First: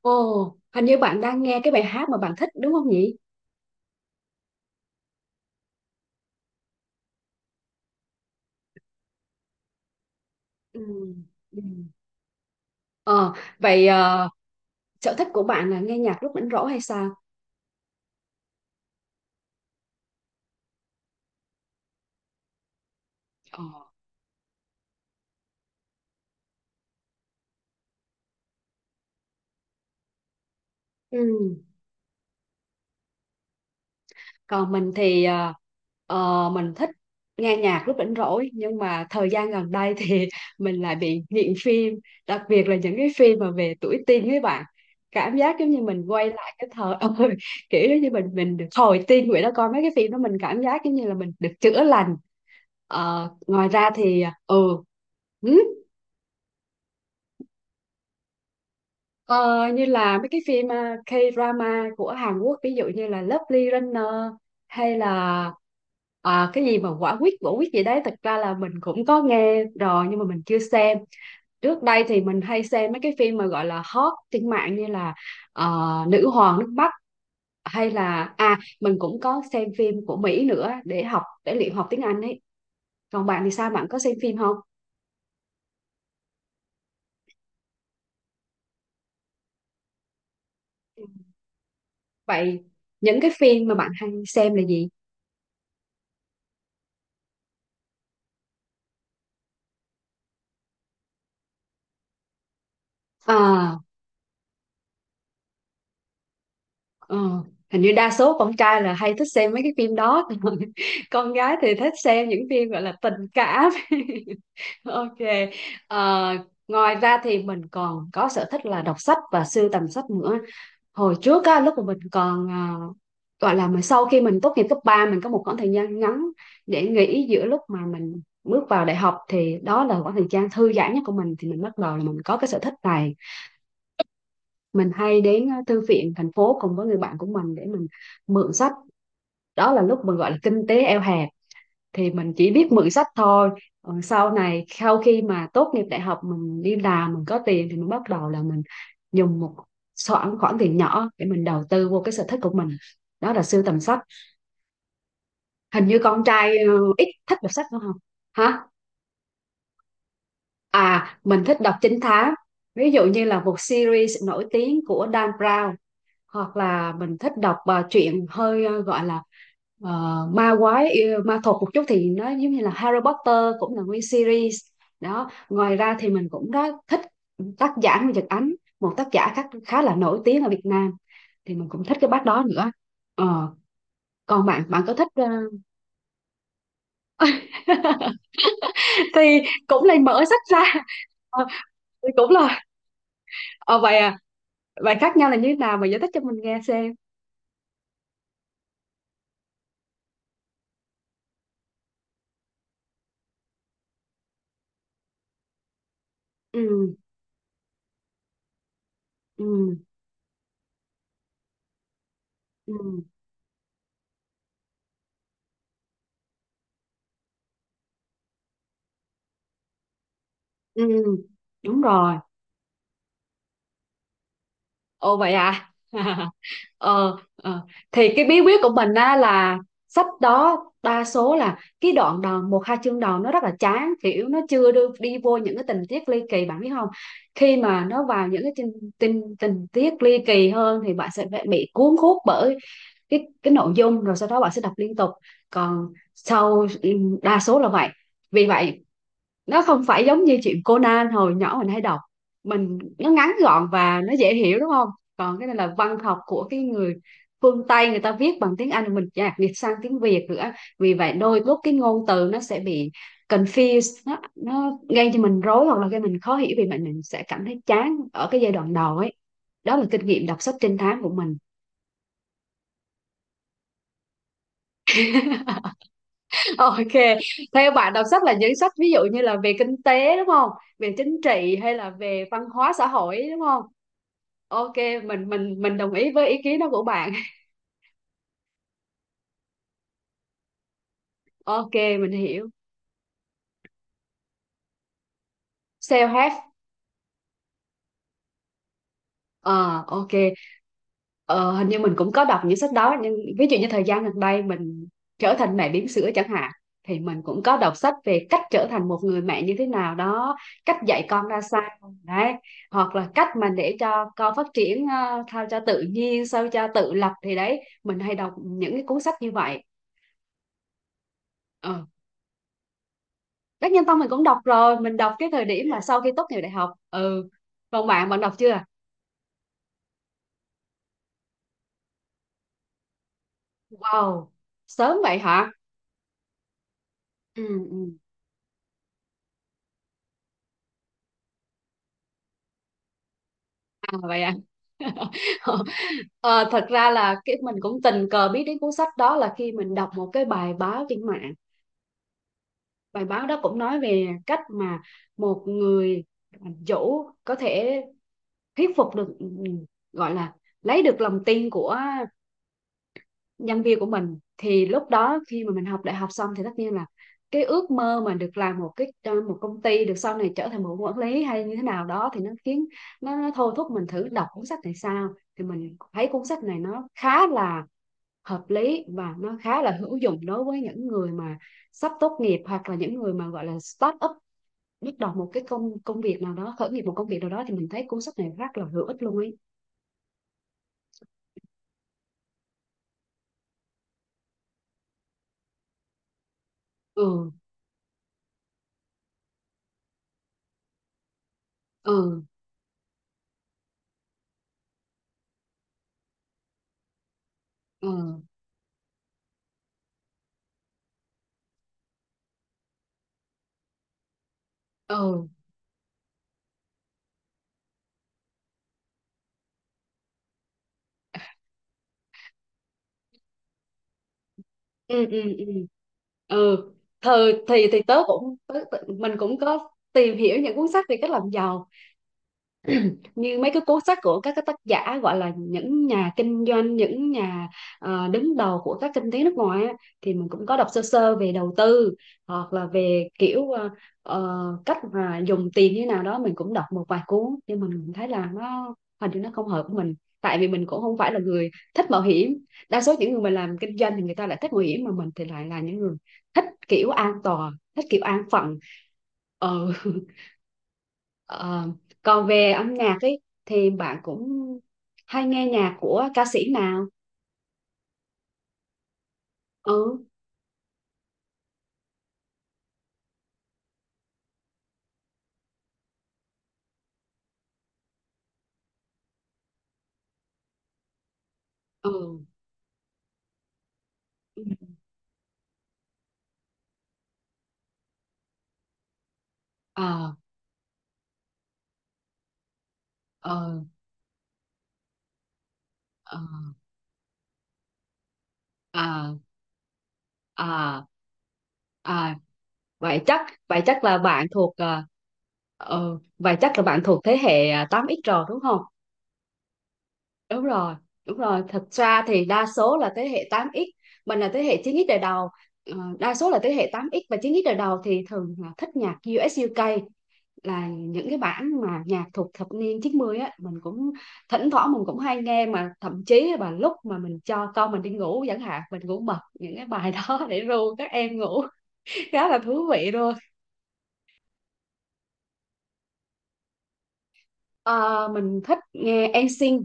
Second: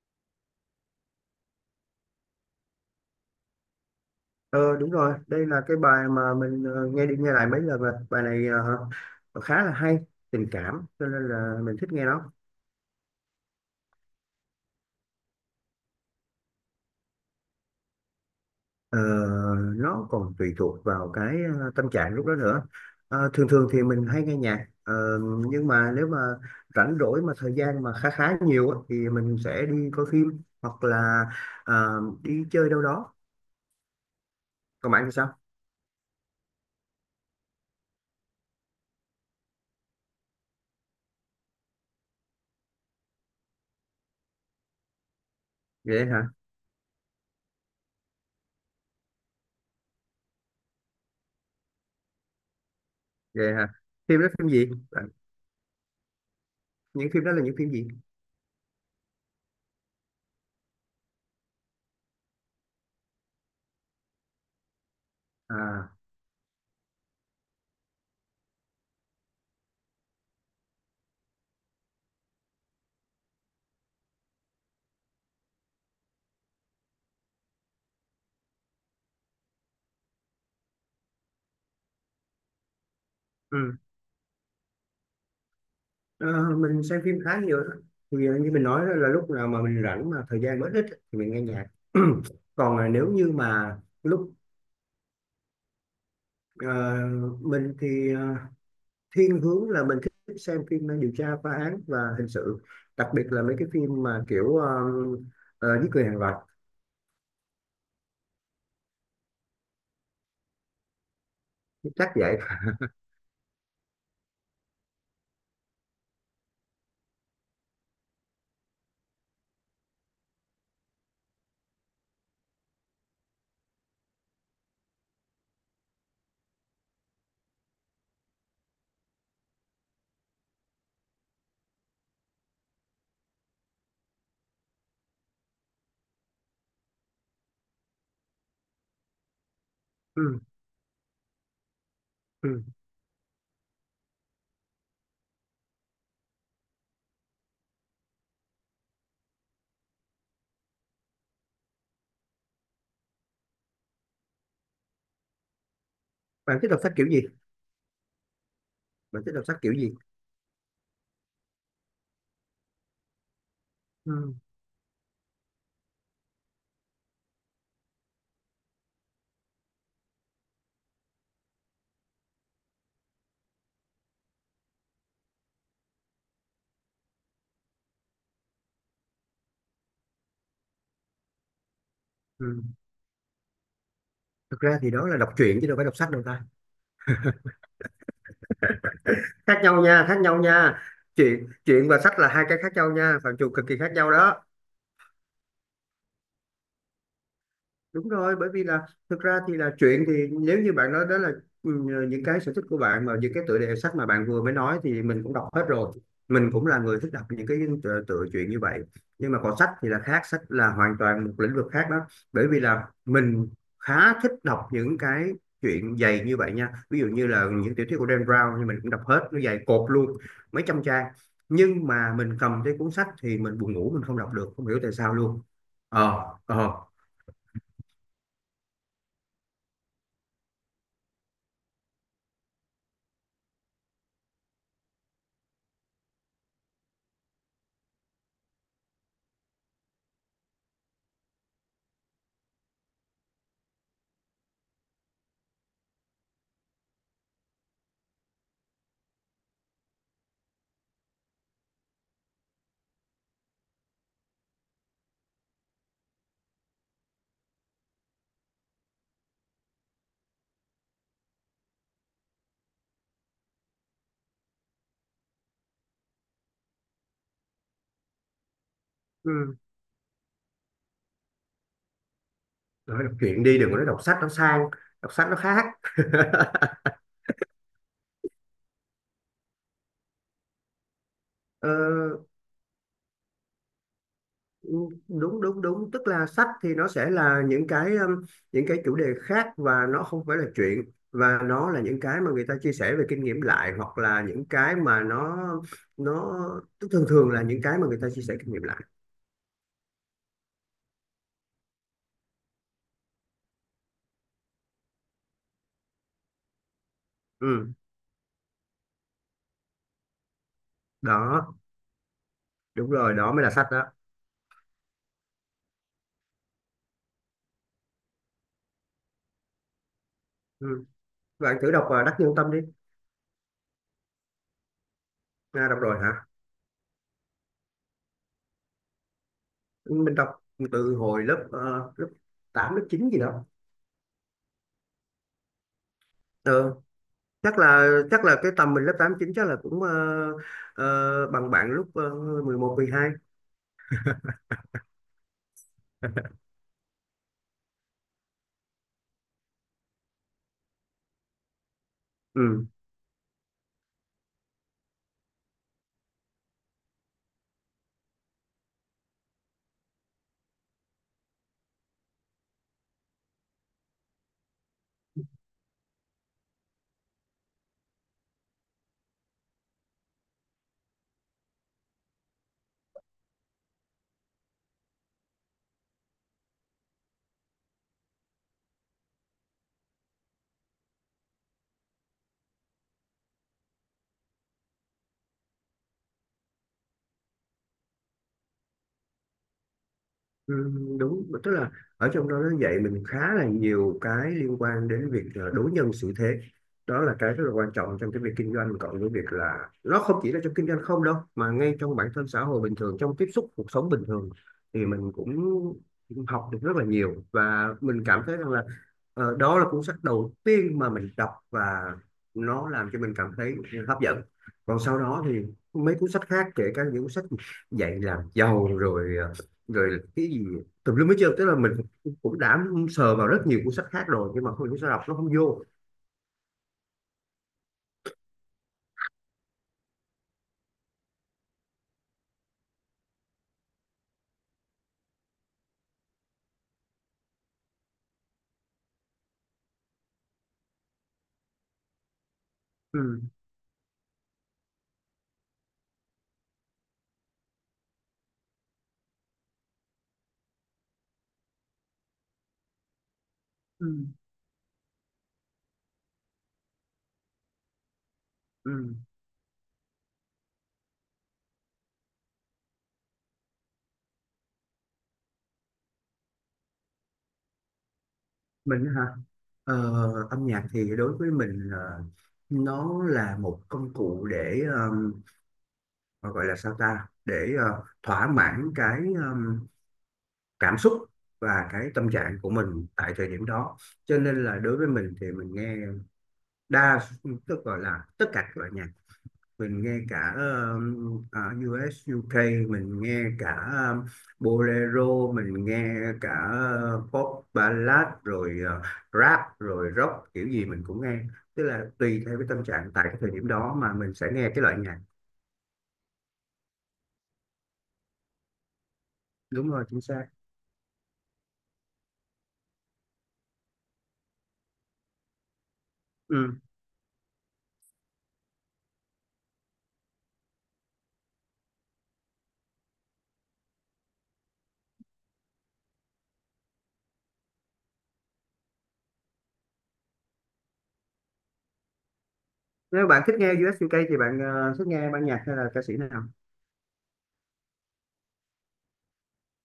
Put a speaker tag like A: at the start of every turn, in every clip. A: Ồ, hình như bạn đang nghe cái bài hát mà bạn thích đúng không nhỉ?
B: Ờ đúng rồi, đây là cái bài mà mình nghe đi nghe lại mấy lần rồi. Bài này khá là hay, tình
A: Ừ.
B: cảm cho nên là
A: Ừ.
B: mình thích nghe nó.
A: Ờ, vậy sở thích của bạn là nghe nhạc lúc rảnh rỗi hay sao?
B: Ờ, nó còn tùy thuộc vào cái tâm trạng lúc đó nữa. Thường
A: Ờ.
B: thường thì mình hay nghe nhạc, nhưng mà nếu mà rảnh rỗi mà thời gian mà khá khá nhiều á, thì mình sẽ đi coi phim hoặc là
A: Ừ.
B: đi chơi đâu đó.
A: Còn mình
B: Còn bạn thì
A: thì
B: sao?
A: mình thích nghe nhạc lúc rảnh rỗi, nhưng mà thời gian gần đây thì mình lại bị nghiện phim, đặc biệt là những cái phim mà về tuổi teen với bạn. Cảm giác giống như mình
B: Vậy hả?
A: quay lại cái thời ơi, kiểu giống như mình được hồi teen vậy đó, coi mấy cái phim đó mình cảm giác giống như là mình được chữa lành. Ờ,
B: Vậy
A: ngoài
B: hả?
A: ra
B: Phim
A: thì
B: đó phim gì?
A: ừ
B: Bạn-
A: ừ,
B: Những phim đó là những phim gì?
A: ờ, như là mấy cái phim K-drama của Hàn Quốc, ví dụ như là Lovely Runner, hay là
B: À,
A: cái gì mà quả quyết gì đấy, thật ra là mình cũng có nghe rồi nhưng mà mình chưa xem. Trước đây thì mình hay xem mấy cái phim mà gọi là hot trên mạng như là ờ, Nữ hoàng nước Bắc, hay là à, mình cũng có xem phim của Mỹ nữa để học, để luyện học tiếng Anh ấy. Còn bạn thì sao,
B: ừ.
A: bạn có xem phim không?
B: Ờ, mình xem phim khá nhiều đó. Thì như mình nói đó là lúc nào mà mình rảnh mà thời gian mới ít ấy, thì mình nghe nhạc.
A: Vậy
B: Còn là nếu
A: những
B: như
A: cái phim mà
B: mà
A: bạn hay
B: lúc
A: xem là gì?
B: ờ, mình thì thiên hướng là mình thích xem phim điều tra phá án và hình sự, đặc biệt là mấy cái
A: À,
B: phim mà kiểu giết người hàng loạt.
A: ờ, hình như đa số con trai là hay thích xem mấy cái phim đó. Còn con gái thì thích
B: Chắc
A: xem
B: vậy.
A: những phim gọi là tình cảm. Ok. Ờ, ngoài ra thì mình còn có sở thích là đọc sách và sưu tầm sách nữa. Hồi trước á, lúc mà mình còn à, gọi là mình sau khi mình tốt nghiệp cấp ba, mình có một khoảng thời gian ngắn để nghỉ giữa lúc mà mình bước vào đại học, thì đó là khoảng thời gian thư giãn nhất của mình, thì mình bắt đầu là mình có cái sở thích này. Mình hay đến thư viện thành phố cùng với người bạn của mình để mình mượn sách. Đó là lúc mình gọi là
B: Ừ,
A: kinh tế eo hẹp, thì mình chỉ
B: ừ.
A: biết mượn sách thôi. Ờ, sau này sau khi mà tốt nghiệp đại học mình đi làm, mình có tiền thì mình bắt đầu là mình dùng một khoản khoản tiền nhỏ để mình đầu tư vô cái sở thích của mình, đó là sưu tầm sách. Hình như con trai
B: Bạn thích đọc sách kiểu
A: ít
B: gì?
A: thích đọc sách đúng không? Hả?
B: Bạn thích đọc sách kiểu gì?
A: À, mình thích đọc trinh thám, ví dụ như là một series
B: Ừ,
A: nổi tiếng của Dan Brown, hoặc là mình thích đọc truyện hơi gọi là ờ, ma quái yêu- ma thuật một chút, thì nó giống như là Harry Potter, cũng là nguyên series đó. Ngoài ra thì mình cũng đã thích tác giả Nguyễn Nhật Ánh, một tác giả khá là nổi tiếng ở Việt Nam, thì mình cũng thích cái bác đó
B: ừ.
A: nữa. Ờ, còn
B: Thực
A: bạn,
B: ra
A: bạn
B: thì
A: có
B: đó
A: thích
B: là đọc truyện chứ đâu phải đọc sách đâu ta.
A: thì
B: Khác nhau
A: cũng lại
B: nha, khác
A: mở
B: nhau
A: sách ra.
B: nha.
A: Ờ,
B: Chuyện chuyện và
A: thì
B: sách là
A: cũng
B: hai cái
A: là
B: khác nhau nha, phạm trù cực kỳ khác
A: vậy
B: nhau
A: à,
B: đó.
A: vậy khác nhau là như thế nào, mà giải thích cho mình nghe xem.
B: Đúng rồi, bởi vì là thực ra thì là chuyện thì nếu như bạn nói đó là, ừ, những cái sở thích của bạn mà những cái tựa đề sách mà bạn vừa mới nói thì mình cũng đọc hết rồi. Mình cũng là
A: Ừ.
B: người thích đọc những cái tựa chuyện như vậy. Nhưng mà còn sách
A: ừ
B: thì là khác, sách là hoàn toàn một lĩnh vực khác đó. Bởi vì là
A: ừ
B: mình khá thích đọc những cái chuyện dày như vậy nha, ví dụ như là những tiểu thuyết của Dan Brown thì mình cũng đọc hết, nó dày cột luôn, mấy trăm
A: ừ
B: trang.
A: ừ, đúng
B: Nhưng
A: rồi.
B: mà mình cầm cái cuốn sách thì mình buồn ngủ, mình không đọc được, không hiểu tại sao
A: Ồ vậy
B: luôn.
A: à?
B: ờ ờ
A: ờ, ờ. Thì cái bí quyết của mình á là sách đó đa số là cái đoạn đầu, một hai chương đầu nó rất là chán, kiểu nó chưa đưa đi vô những cái tình tiết ly kỳ, bạn biết không? Khi mà nó vào những cái tình tình, tình tiết ly kỳ hơn thì bạn sẽ phải bị cuốn hút bởi cái nội dung, rồi sau đó bạn sẽ đọc liên tục. Còn sau ừ, đa số là vậy. Vì vậy nó không phải giống như chuyện Conan hồi nhỏ mình hay đọc, mình nó ngắn gọn và nó dễ hiểu đúng không? Còn cái này là văn học của cái người phương Tây, người ta viết bằng tiếng Anh rồi mình dịch dịch sang tiếng Việt nữa, vì vậy đôi lúc cái ngôn từ nó sẽ bị confused, nó gây cho mình rối hoặc là gây mình khó hiểu, vì vậy mình sẽ cảm thấy chán ở cái giai đoạn đầu ấy.
B: ừ.
A: Đó là kinh nghiệm đọc sách trinh thám của mình.
B: Nói đọc truyện đi, đừng có nói đọc sách nó sang. Đọc sách nó khác.
A: Ok, theo bạn đọc sách là những sách ví dụ như là về kinh tế đúng không? Về chính trị
B: Ờ,
A: hay là về văn hóa xã hội đúng không? Ok, mình
B: Đúng
A: mình
B: đúng
A: mình
B: đúng,
A: đồng
B: tức
A: ý
B: là
A: với ý
B: sách
A: kiến đó
B: thì
A: của
B: nó sẽ
A: bạn.
B: là những cái chủ đề khác và nó không phải là chuyện, và nó
A: Ok,
B: là những
A: mình
B: cái mà người
A: hiểu.
B: ta chia sẻ về kinh nghiệm lại hoặc là những cái mà nó
A: Self-help.
B: nó tức thường thường là những cái mà người ta chia sẻ kinh nghiệm lại.
A: Ờ, ok. Ờ, hình như mình cũng có đọc những sách đó, nhưng ví dụ như thời gian gần đây mình trở thành mẹ bỉm sữa chẳng hạn, thì mình cũng có
B: Ừ,
A: đọc sách về cách trở thành một người mẹ như thế nào đó, cách dạy con ra
B: đó
A: sao đấy,
B: đúng
A: hoặc là
B: rồi
A: cách
B: đó mới
A: mà
B: là sách
A: để
B: đó.
A: cho con phát triển sao cho tự nhiên, sao cho tự lập, thì đấy mình hay đọc những cái cuốn sách như vậy.
B: Ừ. Bạn thử đọc
A: Ừ.
B: Đắc Nhân Tâm đi.
A: Đắc Nhân Tông mình cũng đọc rồi, mình đọc cái thời
B: À,
A: điểm
B: đọc
A: mà
B: rồi
A: sau khi tốt
B: hả?
A: nghiệp đại học. Ừ, còn bạn, bạn đọc chưa?
B: Mình đọc từ hồi lớp lớp 8 lớp 9 gì đó.
A: Wow, sớm vậy hả?
B: Ờ,
A: ừ, ừ.
B: chắc là cái tầm mình lớp tám chín chắc là cũng bằng bạn lúc 11 12.
A: À, vậy à. Ờ, thật ra là cái mình cũng tình cờ biết đến cuốn sách đó là khi mình đọc một cái bài báo trên mạng.
B: Ừ.
A: Bài báo đó cũng nói về cách mà một người chủ có thể thuyết phục được ừ, gọi là lấy được lòng tin của nhân viên của mình, thì lúc đó khi mà mình học đại học xong thì tất nhiên là cái ước mơ mà được làm một cái một công ty được, sau này trở thành một quản lý hay như thế nào đó, thì nó khiến nó thôi thúc mình thử đọc cuốn sách này sao. Thì mình thấy cuốn sách này nó khá là hợp lý, và nó khá là hữu dụng đối với những người mà sắp tốt nghiệp, hoặc là những người mà gọi là start up, bắt đầu một cái công công việc nào đó, khởi nghiệp một công việc nào đó, thì mình thấy cuốn sách này rất là hữu ích luôn ấy.
B: Ừ, đúng, tức là ở trong đó nó dạy mình khá là nhiều cái liên quan đến việc đối nhân xử thế, đó là
A: ừ
B: cái rất là quan trọng trong cái việc kinh doanh, cộng với việc là nó không chỉ là trong kinh doanh không đâu mà ngay trong bản
A: ừ
B: thân xã hội bình thường, trong tiếp xúc cuộc sống bình thường. Thì mình cũng học được rất là nhiều và
A: ừ
B: mình cảm thấy rằng là đó là cuốn sách đầu tiên mà mình đọc và nó làm cho mình cảm thấy hấp dẫn. Còn sau đó
A: ừ
B: thì mấy cuốn sách khác, kể cả những cuốn sách dạy làm giàu rồi rồi cái gì tùm lum hết trơn, tức là mình cũng đã sờ vào rất nhiều cuốn sách khác rồi nhưng mà không, cũng sao đọc
A: ừ
B: nó
A: ừ
B: không vô.
A: ừ ừ thời thì tớ cũng tớ, tớ- mình cũng có tìm hiểu những cuốn sách về cách làm giàu, như mấy cái cuốn sách của các cái tác giả gọi là những nhà kinh doanh, những nhà đứng đầu của các kinh tế nước ngoài á, thì mình cũng có đọc sơ sơ về đầu tư, hoặc là về
B: Ừ,
A: kiểu cách mà dùng tiền như thế nào đó, mình cũng đọc một vài cuốn nhưng mình thấy là nó, hình như nó không hợp với mình, tại vì mình cũng không phải là người thích mạo hiểm. Đa số những người mà làm kinh
B: ừ,
A: doanh thì người ta lại thích mạo hiểm, mà mình thì lại là những người thích kiểu an toàn, thích kiểu an phận.
B: ừ.
A: ờ Ờ, còn về âm nhạc ấy, thì bạn cũng hay nghe nhạc của ca sĩ nào?
B: Mình hả? ờ,
A: Ừ,
B: Âm nhạc thì đối với mình nó là một công cụ để ờ, gọi là sao ta, để thỏa mãn cái cảm xúc và cái tâm
A: ừ,
B: trạng của mình tại thời điểm đó. Cho
A: ừ,
B: nên là đối với mình thì mình nghe đa tức gọi là tất cả các loại nhạc. Mình nghe
A: ờ,
B: cả US UK, mình nghe
A: ờ,
B: cả bolero, mình nghe
A: ờ,
B: cả pop ballad rồi
A: ờ,
B: rap rồi rock, kiểu gì
A: ờ,
B: mình cũng nghe. Tức là
A: ờ.
B: tùy theo cái tâm trạng
A: Vậy
B: tại cái
A: chắc
B: thời điểm
A: vậy
B: đó
A: chắc
B: mà
A: là
B: mình
A: bạn
B: sẽ nghe
A: thuộc
B: cái loại
A: ờ,
B: nhạc.
A: ừ, vậy chắc là bạn thuộc thế hệ à, 8X rồi đúng không?
B: Đúng rồi, chính xác.
A: Đúng rồi, đúng rồi. Thật ra thì đa số là thế hệ 8X, mình là thế hệ 9X đời đầu. Ờ, đa số là thế
B: Ừ.
A: hệ 8X và 9X đời đầu thì thường là thích nhạc US UK, là những cái bản mà nhạc thuộc thập niên 90 á. Mình cũng thỉnh thoảng mình cũng hay nghe, mà thậm chí là lúc mà mình cho con mình đi ngủ chẳng hạn, mình cũng bật những cái bài đó để ru các em ngủ. Khá là thú vị
B: Nếu
A: luôn.
B: bạn thích nghe US UK thì bạn thích nghe ban nhạc hay là ca sĩ nào?
A: Ờ, mình thích nghe NSYNC,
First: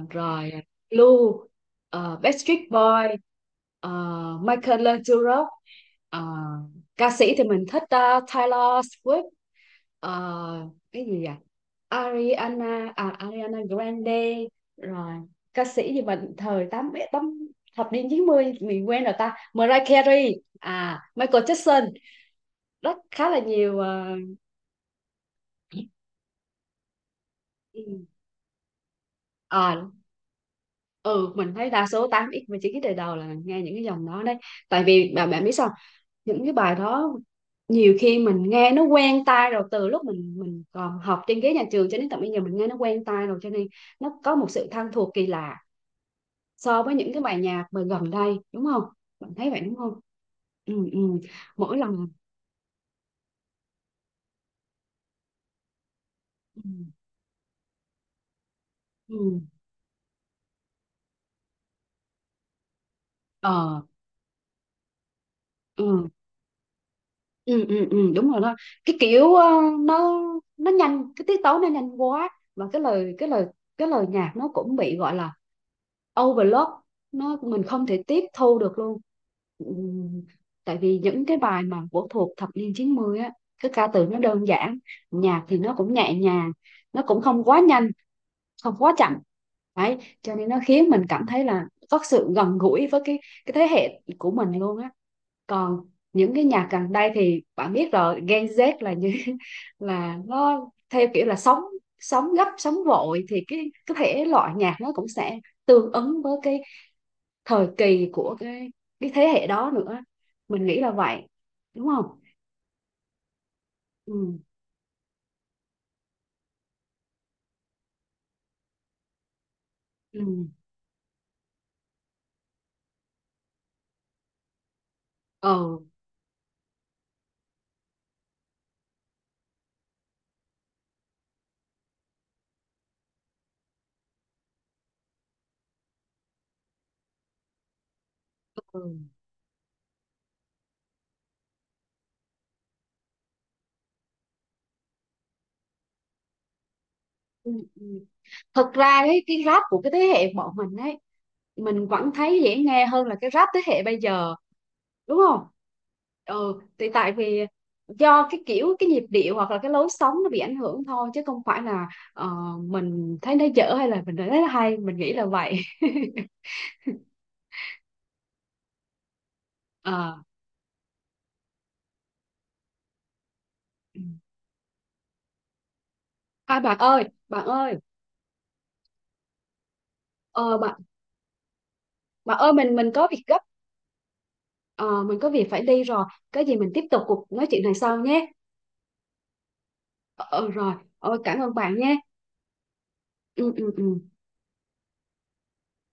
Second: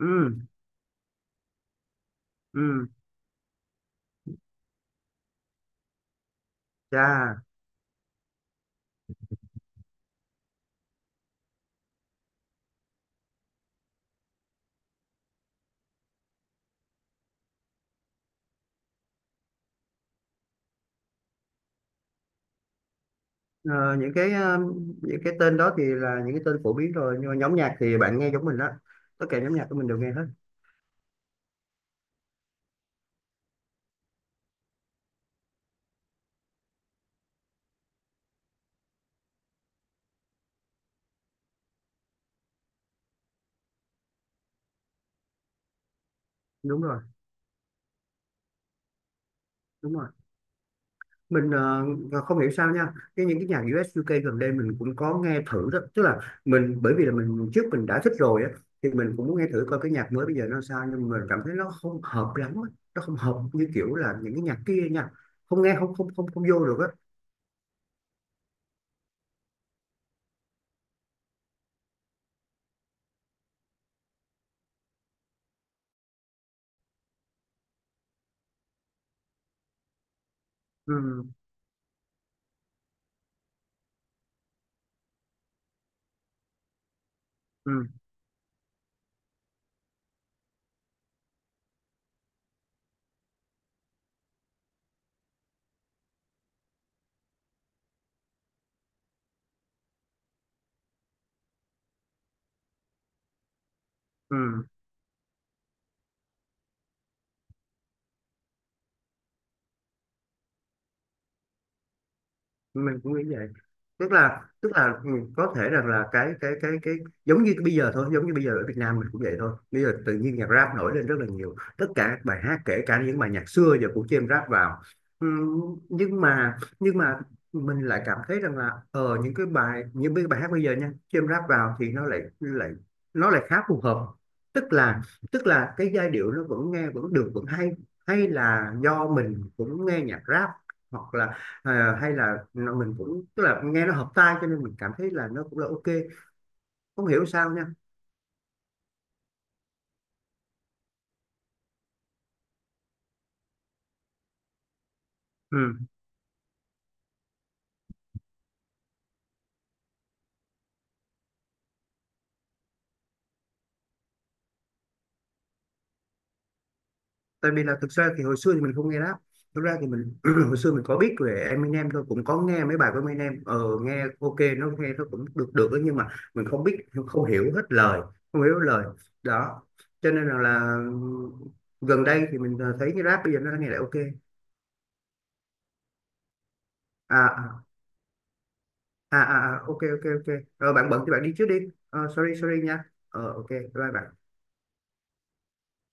B: Ừ,
A: rồi Blue, Backstreet
B: ừ.
A: Boy, ờ, Michael Learns to Rock. Ờ, ca sĩ
B: Chà.
A: thì mình thích Taylor Swift. Ờ, cái gì à, Ariana Grande, rồi ca sĩ gì mà thời tám tám, thập niên 90 mình quen rồi ta, Mariah Carey, à Michael Jackson, rất khá là nhiều.
B: Ờ, những
A: Ờ,
B: cái những cái tên đó thì là những cái tên phổ biến rồi, nhưng mà nhóm nhạc thì
A: Ừ.
B: bạn nghe giống mình đó, tất cả nhóm nhạc của mình
A: Ờ,
B: đều nghe hết.
A: ừ mình thấy đa số tám x và 9x đời đầu là nghe những cái dòng đó đấy, tại vì bạn, bạn biết sao, những cái bài đó nhiều khi mình nghe nó quen tai rồi, từ lúc mình còn học trên ghế nhà trường cho đến tận bây giờ mình nghe nó quen tai rồi, cho nên nó có một sự thân thuộc kỳ lạ so
B: Đúng
A: với
B: rồi,
A: những cái bài nhạc mà gần đây đúng không? Bạn thấy vậy đúng không?
B: đúng rồi.
A: Ừ.
B: Mình
A: Mỗi lần
B: và không hiểu sao nha, cái những cái nhạc US UK gần đây mình cũng có nghe thử đó, tức là
A: ừ
B: mình, bởi vì là mình trước mình đã thích rồi á, thì mình cũng muốn
A: ừ
B: nghe thử coi cái nhạc mới bây giờ nó sao, nhưng mà mình cảm thấy nó không hợp lắm á. Nó không hợp như
A: ờ
B: kiểu là những cái nhạc kia nha, không nghe không,
A: ừ.
B: không vô được á.
A: Ừ đúng rồi đó. Cái kiểu nó nó nhanh, cái tiết tấu nó nhanh quá, và cái lời nhạc nó cũng bị gọi là overload, nó mình không thể tiếp thu được luôn. Ừ, tại vì
B: Ừ
A: những cái bài mà của thuộc thập niên 90 á, cái ca từ nó đơn giản, nhạc thì nó cũng nhẹ nhàng, nó cũng không quá
B: ừ
A: nhanh, không quá chậm, đấy cho nên nó khiến mình cảm thấy là có sự gần gũi với cái thế hệ của mình luôn á. Còn những cái nhạc gần đây thì bạn biết rồi, Gen Z là như là nó theo kiểu là sống, sống gấp sống vội, thì cái thể
B: ừ.
A: loại nhạc nó cũng sẽ tương ứng với cái thời kỳ của cái thế hệ đó nữa, mình nghĩ là vậy đúng không?
B: Mình cũng nghĩ vậy, tức
A: ừ
B: là tức là ừ, có thể rằng là cái giống như bây giờ thôi, giống như bây giờ ở Việt Nam mình cũng vậy thôi, bây giờ tự
A: ừ
B: nhiên nhạc rap nổi lên rất là nhiều, tất cả các bài hát kể cả những bài nhạc xưa giờ cũng chêm rap vào. Ừ,
A: ừ,
B: nhưng mà mình lại cảm thấy rằng là ờ những cái bài hát bây giờ nha chêm rap vào thì nó lại lại nó lại khá phù hợp, tức là tức là cái giai điệu nó vẫn nghe vẫn được vẫn hay, hay là
A: ừ.
B: do mình cũng nghe nhạc rap, hoặc là à, hay là nó- mình cũng tức là nghe nó hợp tai cho nên mình cảm thấy là nó cũng là ok, không hiểu sao
A: ừ.
B: nha.
A: Thật ra đấy, cái rap của cái thế hệ bọn mình ấy, mình vẫn thấy dễ nghe hơn là cái rap thế hệ bây giờ đúng không?
B: Ừ.
A: Ừ, thì tại vì do cái kiểu cái nhịp điệu hoặc là cái lối sống nó bị ảnh hưởng thôi, chứ không phải là ờ, mình thấy nó dở hay là mình thấy nó hay, mình nghĩ là vậy.
B: Tại vì là thực ra thì hồi xưa thì mình không nghe rap, thực ra thì mình
A: à,
B: hồi xưa mình có biết về Eminem thôi, cũng có nghe mấy bài của Eminem, ờ nghe ok, nó nghe nó cũng được được đó, nhưng mà mình không biết,
A: bạn ơi,
B: không hiểu
A: bạn
B: hết
A: ơi,
B: lời, không hiểu hết lời đó, cho nên là,
A: ờ,
B: là
A: bạn
B: gần đây
A: bạn
B: thì
A: ơi,
B: mình
A: mình mình
B: thấy cái
A: có
B: rap
A: việc
B: bây
A: gấp.
B: giờ nó nghe lại ok.
A: Ờ, mình có việc phải đi rồi, cái gì mình tiếp tục
B: À
A: cuộc nói chuyện
B: à,
A: này sau nhé.
B: à à, à, ok ok ok.
A: Ờ,
B: Rồi
A: rồi.
B: bạn bận thì
A: Ờ,
B: bạn đi
A: cảm
B: trước
A: ơn
B: đi.
A: bạn nhé.
B: Ờ, sorry sorry nha, ờ ok,
A: Ừ.
B: bye bạn.